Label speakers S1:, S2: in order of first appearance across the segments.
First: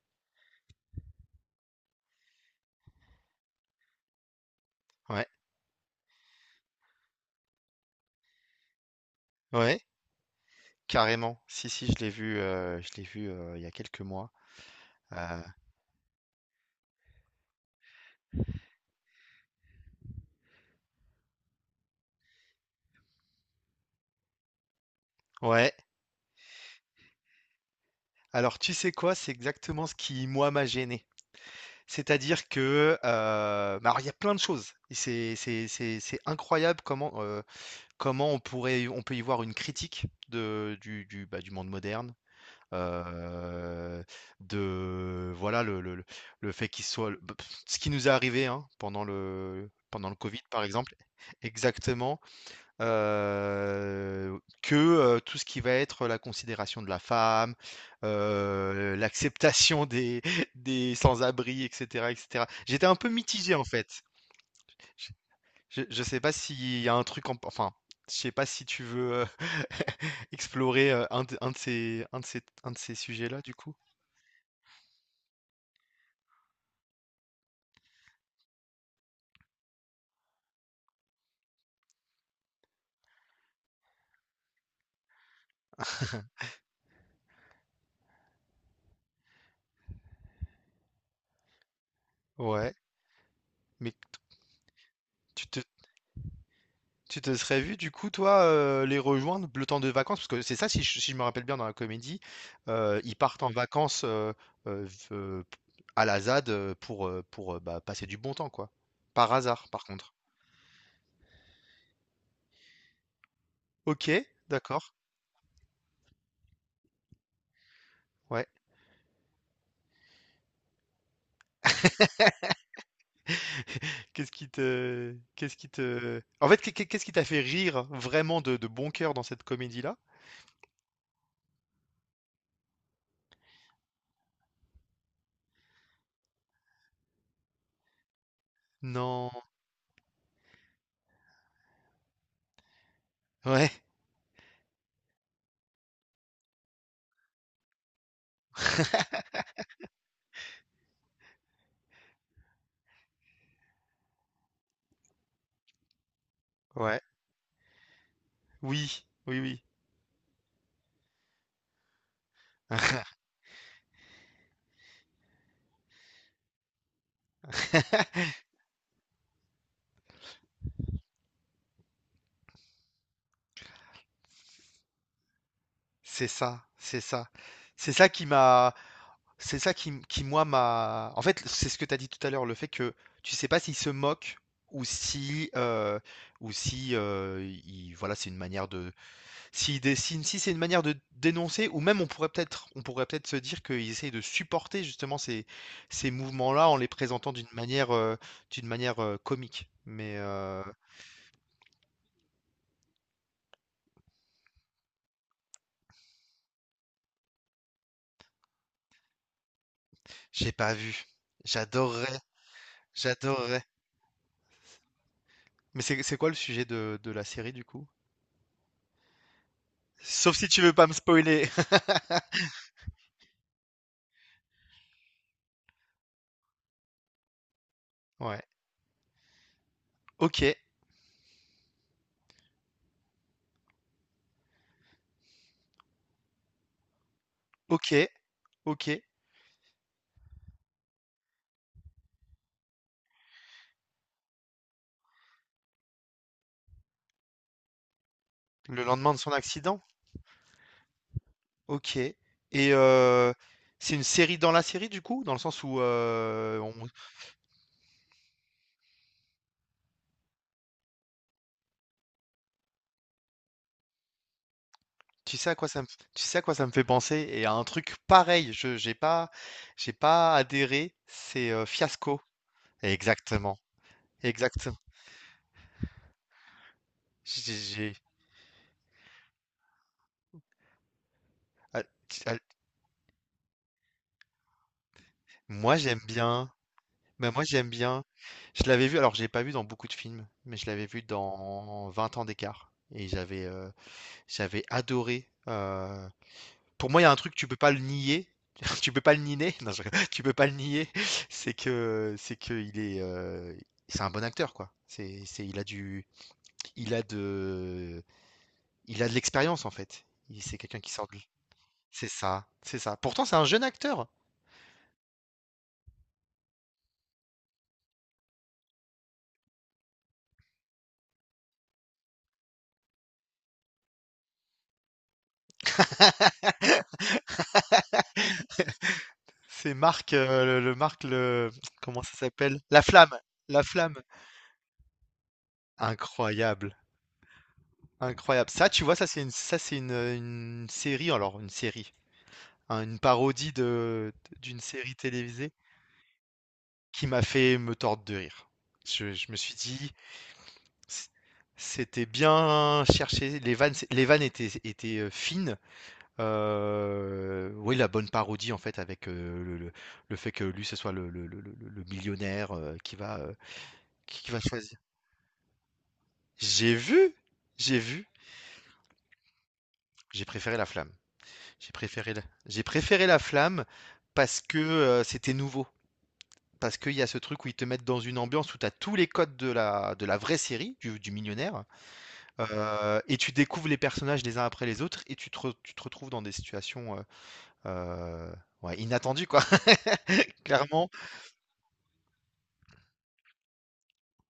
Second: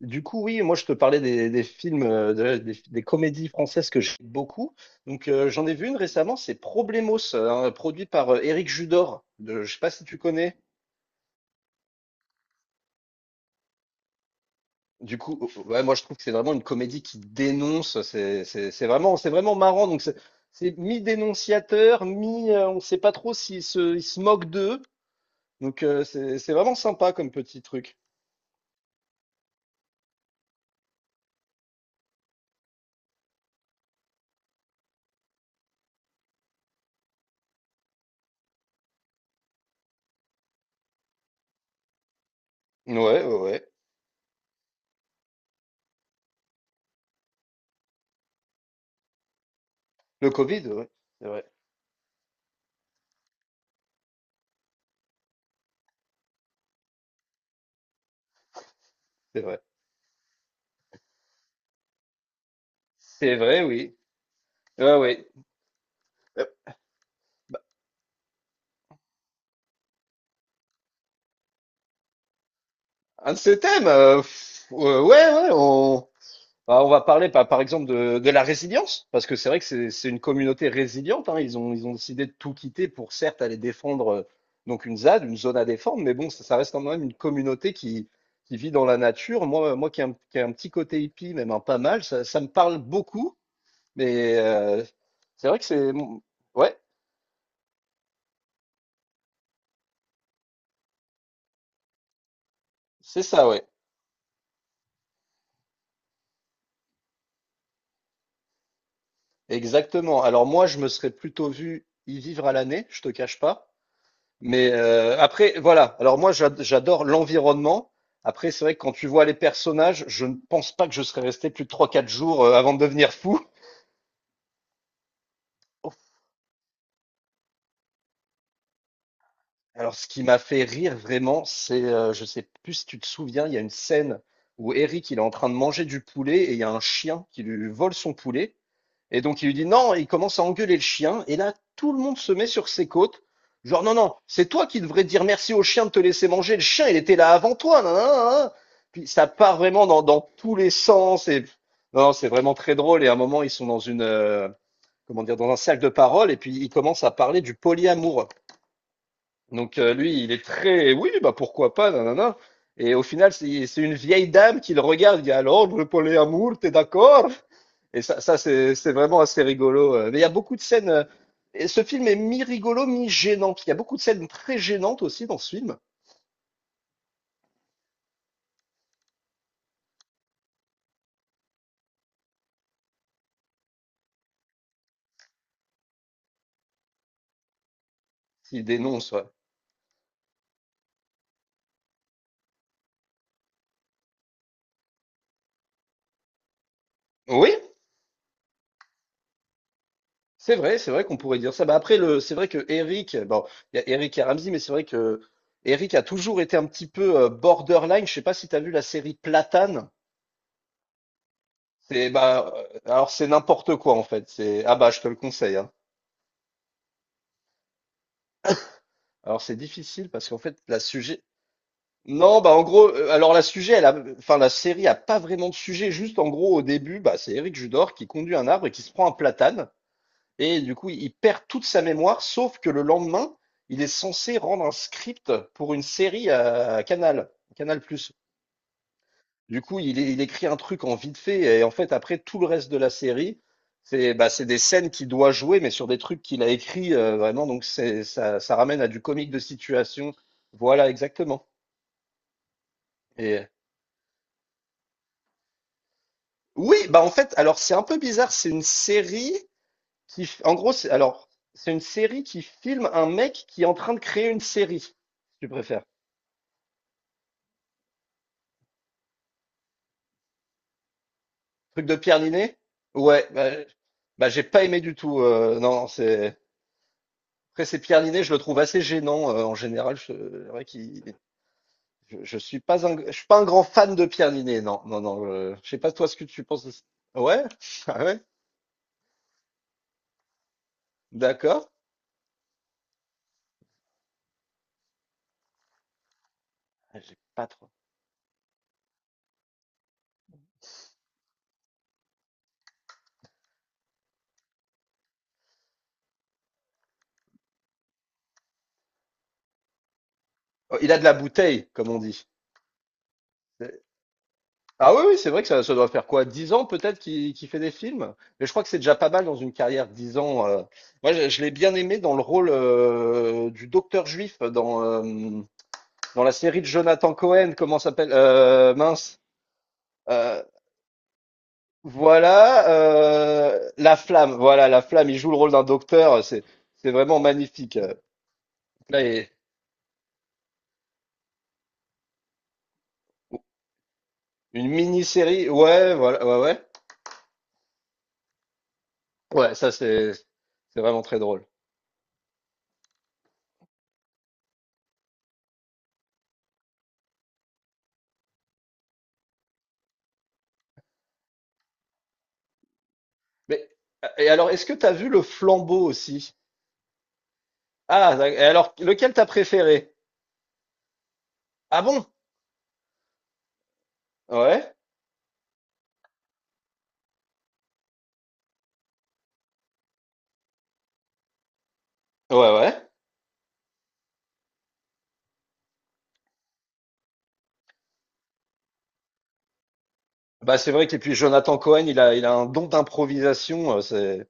S1: Du coup, oui, moi je te parlais des films, des comédies françaises que j'aime beaucoup.
S2: Ouais,
S1: Donc j'en ai vu une récemment, c'est Problemos, produit par Éric Judor. Je sais
S2: ouais,
S1: pas si tu connais.
S2: carrément. Si, si, je l'ai vu il y a quelques mois.
S1: Du coup,
S2: Euh,
S1: ouais, moi je trouve que c'est vraiment une comédie qui dénonce. C'est vraiment marrant. Donc c'est mi-dénonciateur, mi, on sait pas trop ils se moquent d'eux.
S2: ouais.
S1: Donc c'est vraiment sympa comme petit truc.
S2: Alors, tu sais quoi? C'est exactement ce qui, moi, m'a gêné. C'est-à-dire que, bah, alors, il y a plein de choses. C'est incroyable comment, comment on peut y voir une critique du, bah, du monde moderne.
S1: Ouais, ouais, ouais.
S2: euh, de voilà le le fait qu'il soit ce qui nous est arrivé hein, pendant le
S1: Le
S2: Covid par
S1: Covid, ouais.
S2: exemple.
S1: C'est vrai,
S2: Exactement. heu, que, tout ce qui va être la considération de la femme,
S1: c'est vrai.
S2: l'acceptation des des sans-abri et cetera et cetera. J'étais un peu
S1: C'est
S2: mitigé,
S1: vrai,
S2: en
S1: oui.
S2: fait.
S1: Ouais,
S2: Je
S1: ouais.
S2: je sais pas
S1: Euh,
S2: s'il y a un truc en enfin, je sais pas si tu veux, explorer, un de ces un de ces un de ces
S1: Un de
S2: sujets-là, du
S1: ces
S2: coup?
S1: thèmes, ouais, ouais, bah, on va parler par exemple de la résilience, parce que c'est vrai que c'est une communauté résiliente, hein, ils ont décidé de tout quitter pour certes aller défendre donc une ZAD, une zone à défendre, mais bon, ça reste quand même une communauté qui vit dans la nature. Moi, moi qui ai un petit côté hippie, même un pas mal, ça me
S2: Ouais,
S1: parle beaucoup,
S2: mais
S1: mais
S2: tu
S1: c'est vrai
S2: te
S1: que c'est. Ouais,
S2: tu te serais vu, du coup, toi, les rejoindre le temps de vacances? Parce que c'est ça, si je me rappelle bien dans la comédie, ils
S1: c'est
S2: partent
S1: ça,
S2: en
S1: ouais,
S2: vacances euh, v- euh, à la ZAD pour, bah, passer du bon temps, quoi. Par hasard, par contre.
S1: exactement. Alors moi, je me serais plutôt vu y vivre à l'année, je te cache pas.
S2: Ok,
S1: Mais
S2: d'accord.
S1: après, voilà. Alors moi, j'adore l'environnement.
S2: Ouais.
S1: Après, c'est vrai que quand tu vois les personnages, je ne pense pas que je serais resté plus de trois, quatre jours avant de devenir fou.
S2: Qu'est-ce qui te, en fait, qu'est- qu'est-ce qui t'a fait rire vraiment de bon cœur dans cette
S1: Alors,
S2: comédie-là?
S1: ce qui m'a fait rire vraiment, c'est, je sais plus si tu te souviens, il y a une scène où Eric, il est en train de manger du poulet et il y a un chien qui lui vole son poulet, et
S2: Non.
S1: donc il lui dit: «Non», et il commence à engueuler le chien, et là, tout le monde se met sur ses côtes,
S2: Ouais.
S1: genre: «Non, non, c'est toi qui devrais dire merci au chien de te laisser manger, le chien, il était là avant toi, nin, nin, nin, nin». Puis ça part vraiment dans tous les sens, et non, non, c'est vraiment très drôle, et à un moment, ils sont dans une, comment dire? Dans un cercle de parole, et puis ils
S2: Ouais.
S1: commencent à parler du polyamour.
S2: Oui. Oui, oui.
S1: Donc lui, il est très oui, bah pourquoi pas, nanana. Et au final, c'est une vieille dame qui le regarde, il y a alors le polyamour, t'es d'accord? Et ça c'est vraiment assez rigolo. Mais il y a beaucoup de scènes. Et ce film est mi-rigolo, mi-gênant. Il y a beaucoup de scènes très gênantes aussi dans ce film.
S2: C'est ça, c'est ça. C'est ça qui m'a, c'est ça qui moi m'a. En fait, c'est ce que tu as dit tout à l'heure, le fait que tu sais pas s'il se moque ou si, euh, ou si, voilà, c'est une
S1: S'il
S2: manière de,
S1: dénonce. Ouais.
S2: s'il dessine, si c'est une manière de dénoncer, ou même on pourrait peut-être se dire qu'ils essayent de supporter justement ces, ces mouvements-là en les présentant
S1: Oui,
S2: d'une manière comique. Mais
S1: c'est vrai qu'on pourrait dire ça. Bah après, le, c'est vrai que Eric, bon, il y a Eric et Ramsey, mais c'est vrai que Eric a toujours été un petit peu borderline. Je sais pas si tu as vu la série Platane.
S2: j'ai pas vu.
S1: C'est
S2: J'adorerais,
S1: bah alors c'est
S2: j'adorerais.
S1: n'importe quoi en fait. C'est ah bah je te le conseille hein.
S2: Mais c'est quoi le sujet de la série du coup?
S1: Alors c'est difficile parce
S2: Sauf
S1: qu'en
S2: si
S1: fait
S2: tu veux
S1: la
S2: pas me
S1: sujet,
S2: spoiler.
S1: non, bah, en gros, alors la sujet elle a, enfin, la série a pas vraiment de sujet, juste, en gros, au début, bah c'est Eric Judor qui conduit
S2: Ouais.
S1: un arbre et qui se prend un platane,
S2: Ok,
S1: et du coup il perd toute sa mémoire, sauf que le lendemain il est censé rendre un script pour une série à Canal+.
S2: ok, ok.
S1: Du coup, il écrit un truc en vite fait, et en fait, après, tout le reste de la série, bah, c'est des scènes qu'il doit jouer, mais sur des trucs qu'il a écrits, vraiment, donc c'est ça, ça ramène
S2: Le
S1: à du
S2: lendemain de son
S1: comique de
S2: accident.
S1: situation. Voilà, exactement.
S2: Ok. Et euh,
S1: Et
S2: c'est une série dans la série du coup, dans le sens où
S1: oui, bah, en fait, alors, c'est un peu bizarre, c'est une série qui f en gros, c'est, alors, c'est une série qui filme un mec qui est en train de créer une série, si
S2: tu
S1: tu
S2: sais à quoi ça
S1: préfères.
S2: me, tu sais à quoi ça me fait penser et à un truc pareil. Je j'ai pas adhéré. C'est
S1: Truc de
S2: Fiasco.
S1: Pierre Niney? Ouais, bah,
S2: Exactement.
S1: j'ai pas
S2: Exactement.
S1: aimé du tout, non, c'est.
S2: J'ai-
S1: Après, c'est
S2: j'ai-
S1: Pierre Ninet, je le trouve assez gênant en général. C'est vrai qu'il-
S2: ah,
S1: je,
S2: ah,
S1: je suis pas un grand fan de Pierre Ninet, non, non, non. Je
S2: Moi
S1: sais pas
S2: j'aime
S1: toi ce que tu
S2: bien.
S1: penses de ça.
S2: Bah,
S1: Ouais,
S2: moi, j'aime bien.
S1: ah ouais,
S2: Je l'avais vu, alors j'ai pas vu dans beaucoup de films, mais je l'avais vu
S1: d'accord.
S2: dans Vingt ans d'écart. Et j'avais j'avais adoré. Pour
S1: Ah,
S2: moi, il y a un
S1: j'ai
S2: truc,
S1: pas
S2: tu peux
S1: trop.
S2: pas le nier. Tu peux pas le nier. Non, je rigole. Tu peux pas le nier. C'est que il est c'est un bon acteur quoi. C'est il a du il a de il a de l'expérience en fait. C'est
S1: Oh,
S2: quelqu'un qui
S1: il a de
S2: sort
S1: la
S2: de
S1: bouteille, comme on
S2: C'est
S1: dit.
S2: ça, c'est ça. Pourtant, c'est un jeune
S1: C'est-
S2: acteur.
S1: Ah oui, oui, c'est vrai que ça doit faire quoi? 10 ans peut-être qu'il fait des films? Mais je crois que c'est déjà pas mal dans une carrière, 10 ans. Moi, je l'ai bien aimé dans le rôle du docteur juif dans, dans la série de Jonathan Cohen, comment ça s'appelle? Mince.
S2: C'est Marc,
S1: Euh,
S2: le Marc, le, comment ça s'appelle?
S1: Voilà,
S2: La flamme, la
S1: la
S2: flamme.
S1: flamme, voilà la flamme, il joue le rôle d'un docteur, c'est
S2: Incroyable,
S1: c'est vraiment magnifique.
S2: incroyable. Ça, tu vois,
S1: Là, et
S2: une série, alors une série, hein, une parodie de d'une
S1: une
S2: série
S1: mini-série
S2: télévisée
S1: ouais, voilà, ouais, ouais.
S2: qui m'a fait me tordre de rire. Je me suis
S1: Ouais, ça
S2: dit,
S1: c'est vraiment
S2: c-
S1: très drôle.
S2: c'était bien cherché. Les vannes étaient, étaient fines. Oui, la bonne parodie en fait, avec le fait que lui ce soit le millionnaire
S1: Mais et
S2: qui va
S1: alors est-ce que
S2: choisir.
S1: t'as vu Le Flambeau aussi?
S2: J'ai vu, j'ai vu,
S1: Ah da, et alors lequel t'as préféré?
S2: j'ai préféré la flamme.
S1: Ah bon?
S2: J'ai préféré la flamme parce que
S1: Ouais.
S2: c'était nouveau. Parce qu'il y a ce truc où ils te mettent dans une ambiance où tu as tous les codes de la vraie série, du millionnaire,
S1: Ouais, ouais.
S2: et tu découvres les personnages les uns après les autres, et tu te retrouves dans des situations euh, ouais, inattendues, quoi.
S1: Bah, c'est vrai
S2: Clairement,
S1: que puis Jonathan Cohen, il a un don d'improvisation, c'est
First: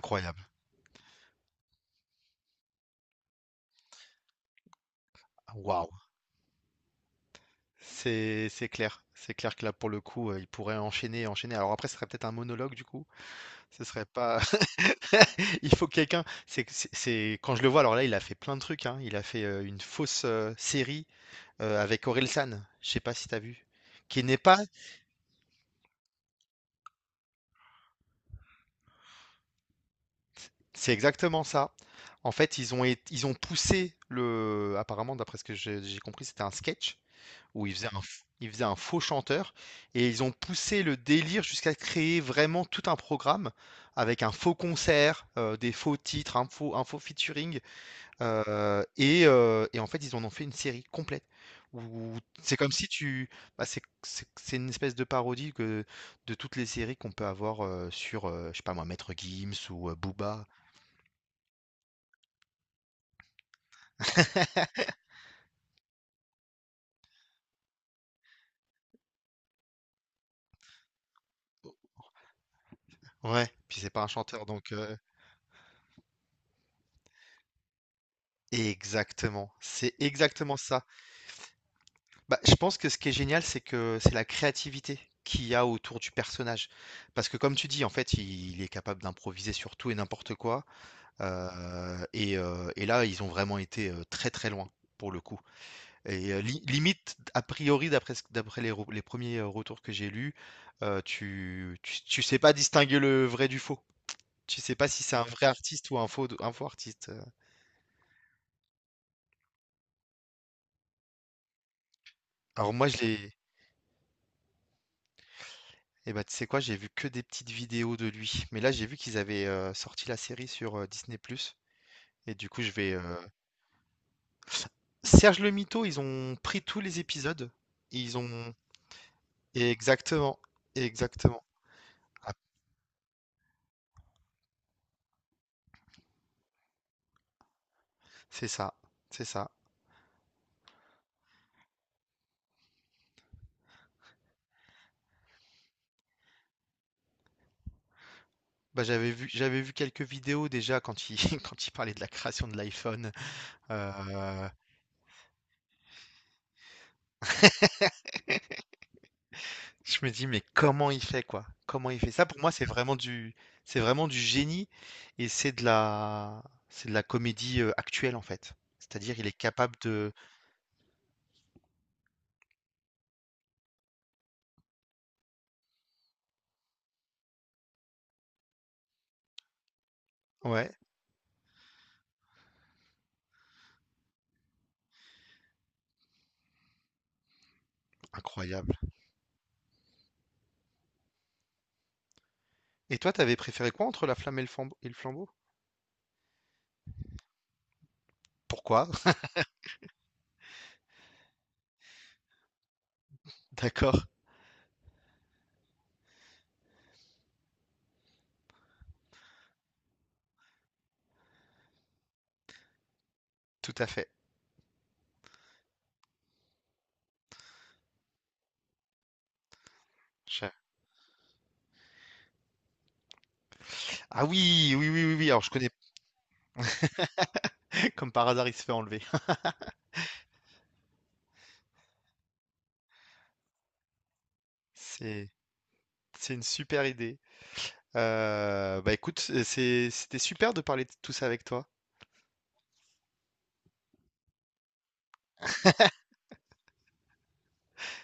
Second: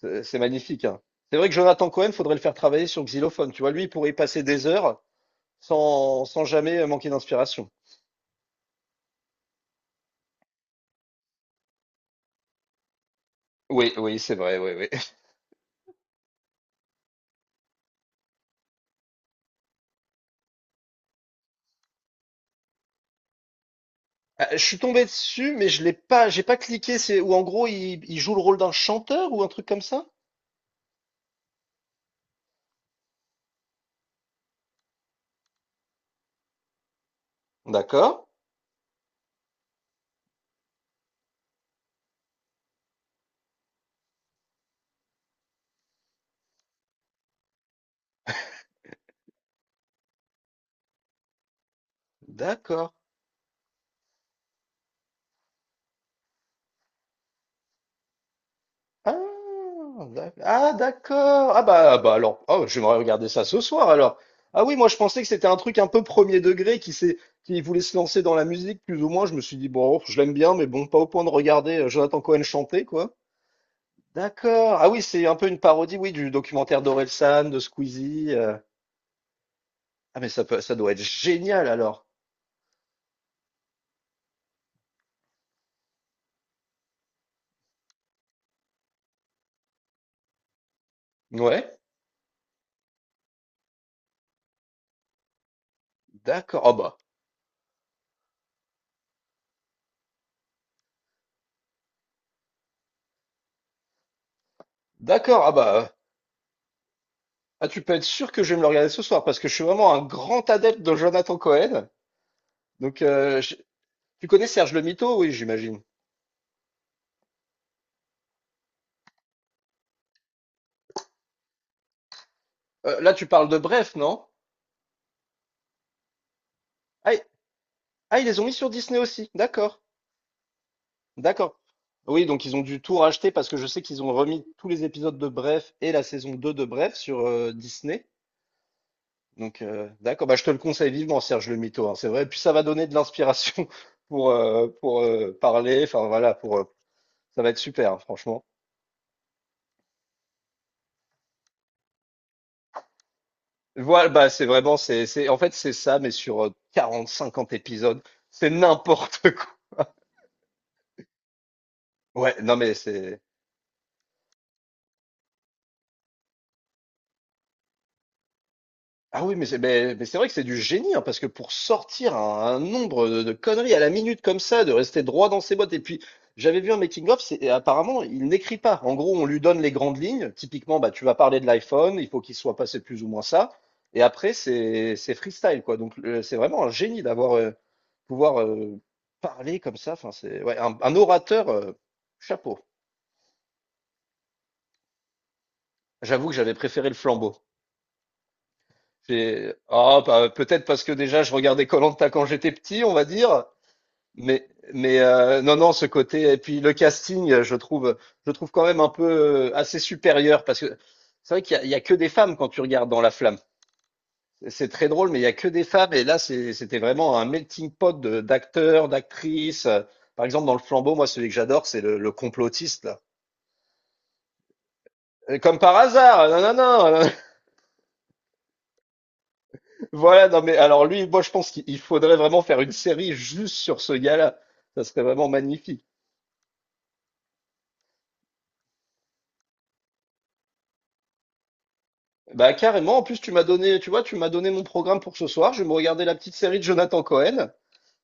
S1: c'est c'est magnifique, hein. C'est vrai que Jonathan Cohen, faudrait le faire travailler sur xylophone, tu vois? Lui, il pourrait y passer des heures,
S2: Waouh.
S1: sans jamais manquer d'inspiration.
S2: C'est clair. C'est clair que là, pour le coup, il pourrait enchaîner, enchaîner. Alors après, ce serait peut-être un monologue, du coup. Ce
S1: Oui,
S2: serait
S1: oui, c'est
S2: pas,
S1: vrai, oui, oui.
S2: il faut quelqu'un, c'est quand je le vois, alors là, il a fait plein de trucs, hein. Il a fait, une fausse, série, avec Orelsan, je sais pas si t'as vu? Qui n'est
S1: Je
S2: pas
S1: suis tombé dessus, mais je l'ai pas, j'ai pas cliqué. C'est où en gros il joue le rôle d'un chanteur ou un truc comme ça?
S2: c'est exactement ça. En fait, ils ont poussé le apparemment, d'après ce que je j'ai compris, c'était un sketch où
S1: D'accord.
S2: il faisait un faux chanteur et ils ont poussé le délire jusqu'à créer vraiment tout un programme avec un faux concert, des faux titres, un faux featuring. Et en fait, ils en ont fait une série complète où c'est comme si
S1: D'accord.
S2: tu bah, c'est c'est une espèce de parodie que de toutes les séries qu'on peut avoir, sur, je sais pas moi, Maître
S1: Ah,
S2: Gims ou, Booba.
S1: d'accord. Ah, bah alors, oh, j'aimerais regarder ça ce soir alors. Ah oui, moi je pensais que c'était un truc un peu premier degré qui voulait se lancer dans la musique plus ou moins. Je me suis dit bon, je l'aime bien, mais bon, pas au point de regarder Jonathan Cohen chanter quoi.
S2: Ouais, puis c'est pas un chanteur donc
S1: D'accord. Ah oui, c'est un peu une parodie, oui, du documentaire d'Orelsan, de Squeezie.
S2: exactement, c'est
S1: Ah mais
S2: exactement
S1: ça
S2: ça.
S1: doit être génial alors.
S2: Bah, je pense que ce qui est génial, c'est que c'est la créativité qu'il y a autour du personnage. Parce que comme tu dis, en fait, il est capable d'improviser sur tout et n'importe quoi.
S1: Ouais,
S2: Et là, ils ont vraiment été, très, très loin, pour le coup et
S1: d'accord.
S2: li
S1: Ah bah,
S2: limite, a priori, d'après les premiers, retours que j'ai lus, tu sais pas distinguer le vrai du faux. Tu sais pas si c'est un ouais,
S1: d'accord.
S2: vrai
S1: Ah bah,
S2: artiste ou un faux artiste.
S1: ah tu peux être sûr que je vais me le regarder ce soir parce que je suis vraiment un grand adepte de Jonathan Cohen.
S2: Alors moi, je
S1: Donc,
S2: l'ai
S1: tu connais Serge le Mytho, oui, j'imagine.
S2: eh ben, tu sais quoi? J'ai vu que des petites vidéos de lui, mais là, j'ai vu qu'ils avaient, sorti la série sur, Disney+ et du coup, je vais,
S1: Là, tu parles de Bref, non?
S2: Serge le Mytho, ils ont pris tous les
S1: Ah,
S2: épisodes, ils
S1: ils les ont mis
S2: ont
S1: sur Disney aussi. D'accord,
S2: exactement, exactement.
S1: d'accord. Oui, donc ils ont dû tout racheter parce que je sais qu'ils ont remis tous les épisodes de Bref et la saison 2 de Bref sur Disney.
S2: C'est ça, c'est ça.
S1: Donc, d'accord, bah, je te le conseille vivement, Serge le Mito, hein, c'est vrai. Puis ça va donner de l'inspiration pour, parler. Enfin, voilà, pour, ça va être super, hein, franchement.
S2: Bah, j'avais vu quelques vidéos déjà quand il, quand il parlait de la création de l'iPhone.
S1: Voilà, bah, c'est
S2: Euh,
S1: vraiment, en fait, c'est ça, mais sur 40, 50 épisodes. C'est n'importe quoi.
S2: je me dis, mais comment il fait quoi? Comment il fait ça?
S1: Ouais,
S2: Pour moi,
S1: non,
S2: c'est
S1: mais
S2: vraiment
S1: c'est.
S2: c'est vraiment du génie et c'est c'est de la comédie actuelle en fait. C'est-à-dire,
S1: Ah
S2: il est
S1: oui, mais c'est
S2: capable
S1: mais mais
S2: de,
S1: c'est vrai que c'est du génie, hein, parce que pour sortir un nombre de conneries à la minute comme ça, de rester droit dans ses bottes, et puis j'avais vu un making of, c'est et apparemment il n'écrit pas. En gros, on lui donne les grandes lignes.
S2: ouais,
S1: Typiquement, bah tu vas parler de l'iPhone, il faut qu'il soit passé plus ou moins ça, et après c'est freestyle quoi. Donc c'est vraiment un génie d'avoir pouvoir
S2: incroyable.
S1: parler comme ça. Enfin c'est ouais, un orateur chapeau.
S2: Et toi, t'avais préféré quoi entre la flamme et le flambeau?
S1: J'avoue que j'avais préféré le flambeau.
S2: Pourquoi?
S1: Ah, bah, peut-être parce que déjà je regardais koh quand j'étais petit, on va dire.
S2: D'accord,
S1: Mais, mais, non, non, ce côté. Et puis le casting, je trouve quand même un peu assez supérieur parce que c'est vrai qu'il y a que des femmes quand tu regardes dans La Flamme.
S2: tout à fait.
S1: C'est très drôle, mais il y a que des femmes. Et là, c'était vraiment un melting pot d'acteurs, d'actrices. Par exemple,
S2: Je-
S1: dans Le Flambeau, moi, celui que j'adore, c'est le complotiste là.
S2: Ah oui, oui, oui, oui, oui.
S1: Et
S2: Alors, je
S1: comme
S2: connais,
S1: par hasard, non, non, non, non.
S2: comme par hasard, il se fait enlever.
S1: Voilà, non, mais alors lui, moi, je pense qu'il il faudrait vraiment faire une série juste sur ce gars-là. Ça serait
S2: C'est,
S1: vraiment magnifique.
S2: c'est une super idée. Bah, écoute, c'était super de parler de tout ça avec toi.
S1: Bah carrément, en plus tu m'as donné, tu vois, tu m'as donné mon programme pour ce soir, je vais me regarder la petite série de Jonathan Cohen.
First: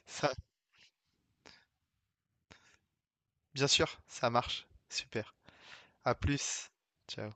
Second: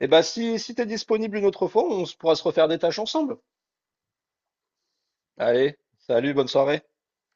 S1: Et bah
S2: Ça
S1: si t'es disponible une autre fois, pourra se refaire des tâches ensemble.
S2: bien sûr, ça marche. Super.
S1: Allez,
S2: À
S1: salut, bonne
S2: plus.
S1: soirée.
S2: Ciao.